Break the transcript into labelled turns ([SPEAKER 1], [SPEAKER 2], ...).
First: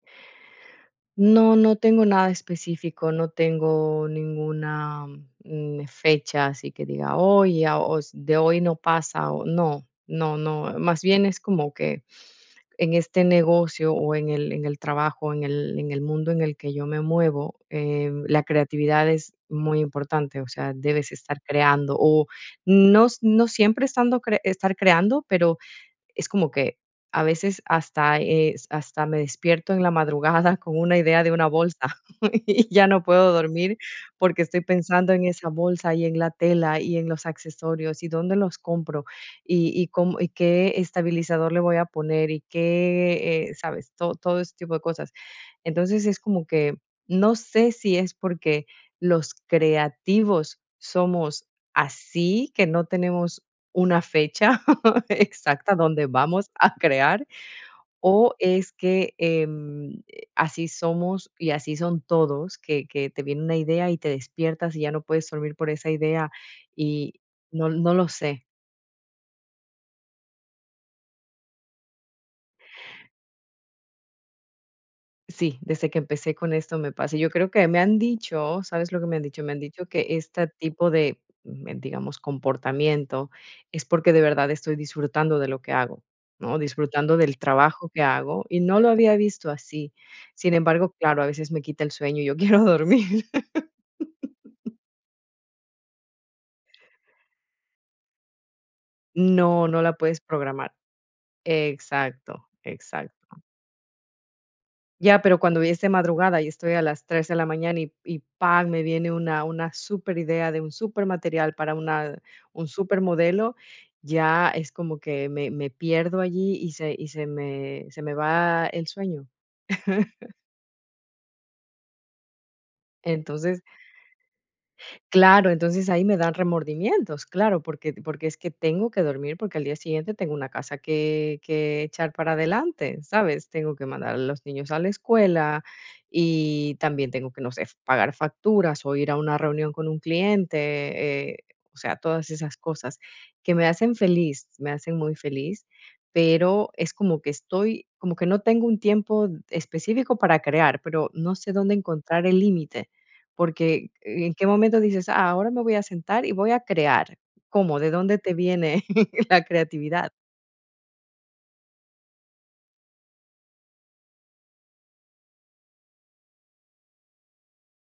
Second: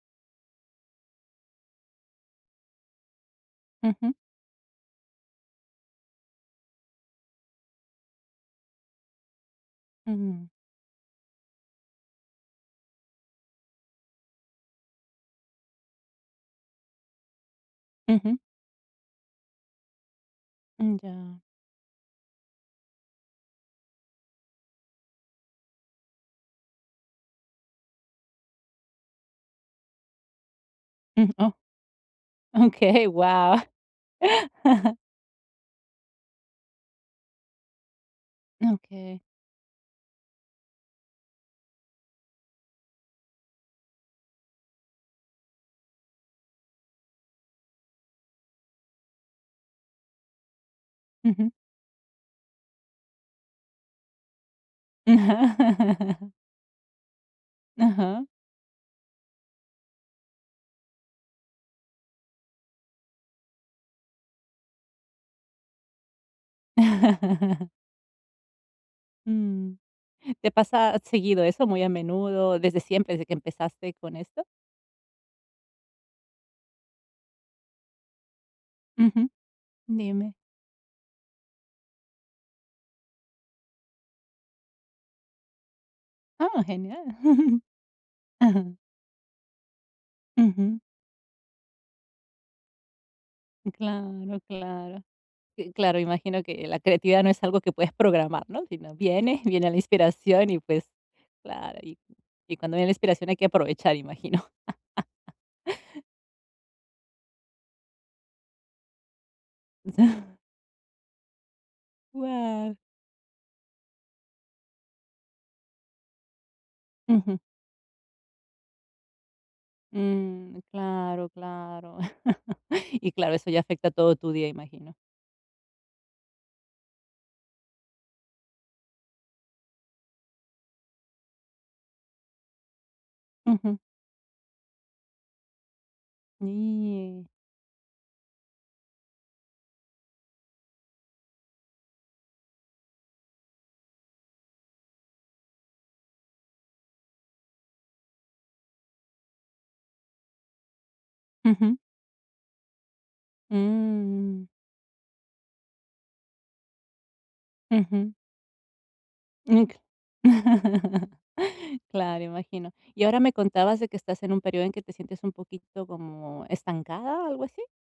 [SPEAKER 1] No, no tengo nada específico. No tengo
[SPEAKER 2] Ujú.
[SPEAKER 1] ninguna, mm, fechas y que diga: "Hoy, a os de hoy no pasa", o no, no,
[SPEAKER 2] Mm.
[SPEAKER 1] no. Más bien es como que en este negocio o en el en el trabajo, en el en el mundo en el que yo me muevo, em,
[SPEAKER 2] Ujú.
[SPEAKER 1] la creatividad es muy importante. O sea,
[SPEAKER 2] Mm,
[SPEAKER 1] debes
[SPEAKER 2] ya.
[SPEAKER 1] estar creando, o, no s no siempre estando cre estar creando, pero, es como que a veces hasta es hasta me despierto en la madrugada con una idea de
[SPEAKER 2] Mm,
[SPEAKER 1] una
[SPEAKER 2] oh.
[SPEAKER 1] bolsa, y ya no
[SPEAKER 2] Okey,
[SPEAKER 1] puedo
[SPEAKER 2] guau.
[SPEAKER 1] dormir porque estoy pensando en esa bolsa, y en la tela, y en los accesorios y dónde los compro,
[SPEAKER 2] Okey.
[SPEAKER 1] y y cómo y qué estabilizador le voy a poner y qué eh, ¿sabes?, todo todo ese tipo de cosas. Entonces, es como que, no sé si es porque los creativos somos
[SPEAKER 2] Ujú.
[SPEAKER 1] así, que no tenemos una fecha exacta donde vamos a crear.
[SPEAKER 2] Ajá.
[SPEAKER 1] O es que, em, así somos y así son todos, que que te viene una idea y te despiertas, y ya no puedes dormir por esa idea, y no no lo sé.
[SPEAKER 2] Mm. ¿Te pasa seguido eso, muy a menudo, desde siempre, desde que empezaste con esto?
[SPEAKER 1] Sí, desde que empecé con esto me pasa. Yo creo que me han dicho, ¿sabes lo que me han
[SPEAKER 2] Ujú.
[SPEAKER 1] dicho? Me han dicho que
[SPEAKER 2] Dime.
[SPEAKER 1] esta tipo de, em, digamos, comportamiento es porque de verdad estoy disfrutando de lo que hago, ¿no?,
[SPEAKER 2] Oh, genial.
[SPEAKER 1] disfrutando del trabajo que hago. Y
[SPEAKER 2] Ajá.
[SPEAKER 1] no lo había visto así. Sin
[SPEAKER 2] Ujú.
[SPEAKER 1] embargo, claro, a veces me quita el sueño y yo quiero dormir.
[SPEAKER 2] Claro. Claro. Si, claro, imagino que la creatividad no es algo que puedes programar, ¿no? Si no, viene,
[SPEAKER 1] No,
[SPEAKER 2] viene la
[SPEAKER 1] no la puedes
[SPEAKER 2] inspiración y,
[SPEAKER 1] programar.
[SPEAKER 2] pues claro, y
[SPEAKER 1] Exacto,
[SPEAKER 2] y cuando viene la inspiración hay
[SPEAKER 1] exacto.
[SPEAKER 2] que aprovechar, imagino.
[SPEAKER 1] Ya, pero cuando es de madrugada, y estoy a las 3 de la mañana y y, pam, me viene una una superidea, de un supermaterial para una un
[SPEAKER 2] Guau.
[SPEAKER 1] supermodelo, ya es como que me me pierdo allí, y se y se
[SPEAKER 2] Ujú.
[SPEAKER 1] me se me va el sueño.
[SPEAKER 2] Mm. Claro, claro. Y claro, eso ya
[SPEAKER 1] Entonces
[SPEAKER 2] afecta todo tu día, imagino.
[SPEAKER 1] Claro, entonces ahí me dan remordimientos. Claro, porque porque es que tengo que dormir, porque al día siguiente tengo una casa que que echar para adelante, ¿sabes? Tengo
[SPEAKER 2] Ujú.
[SPEAKER 1] que mandar a los niños a la escuela, y también
[SPEAKER 2] Sí.
[SPEAKER 1] tengo que, no sé, pagar facturas, o ir a una reunión con un cliente, eh, o sea, todas esas cosas que me hacen feliz. Me hacen muy feliz, pero, es como que estoy como que no tengo un tiempo específico para crear, pero no sé dónde
[SPEAKER 2] Ujú.
[SPEAKER 1] encontrar el límite. Porque, ¿en qué
[SPEAKER 2] Mm.
[SPEAKER 1] momento dices: "Ah, ahora me voy a sentar y voy a crear?". ¿Cómo? ¿De
[SPEAKER 2] Ujú.
[SPEAKER 1] dónde te viene la creatividad?
[SPEAKER 2] Claro, imagino. Y ahora me contabas de que, estás en un período en que te sientes un poquito como estancada, ¿algo así?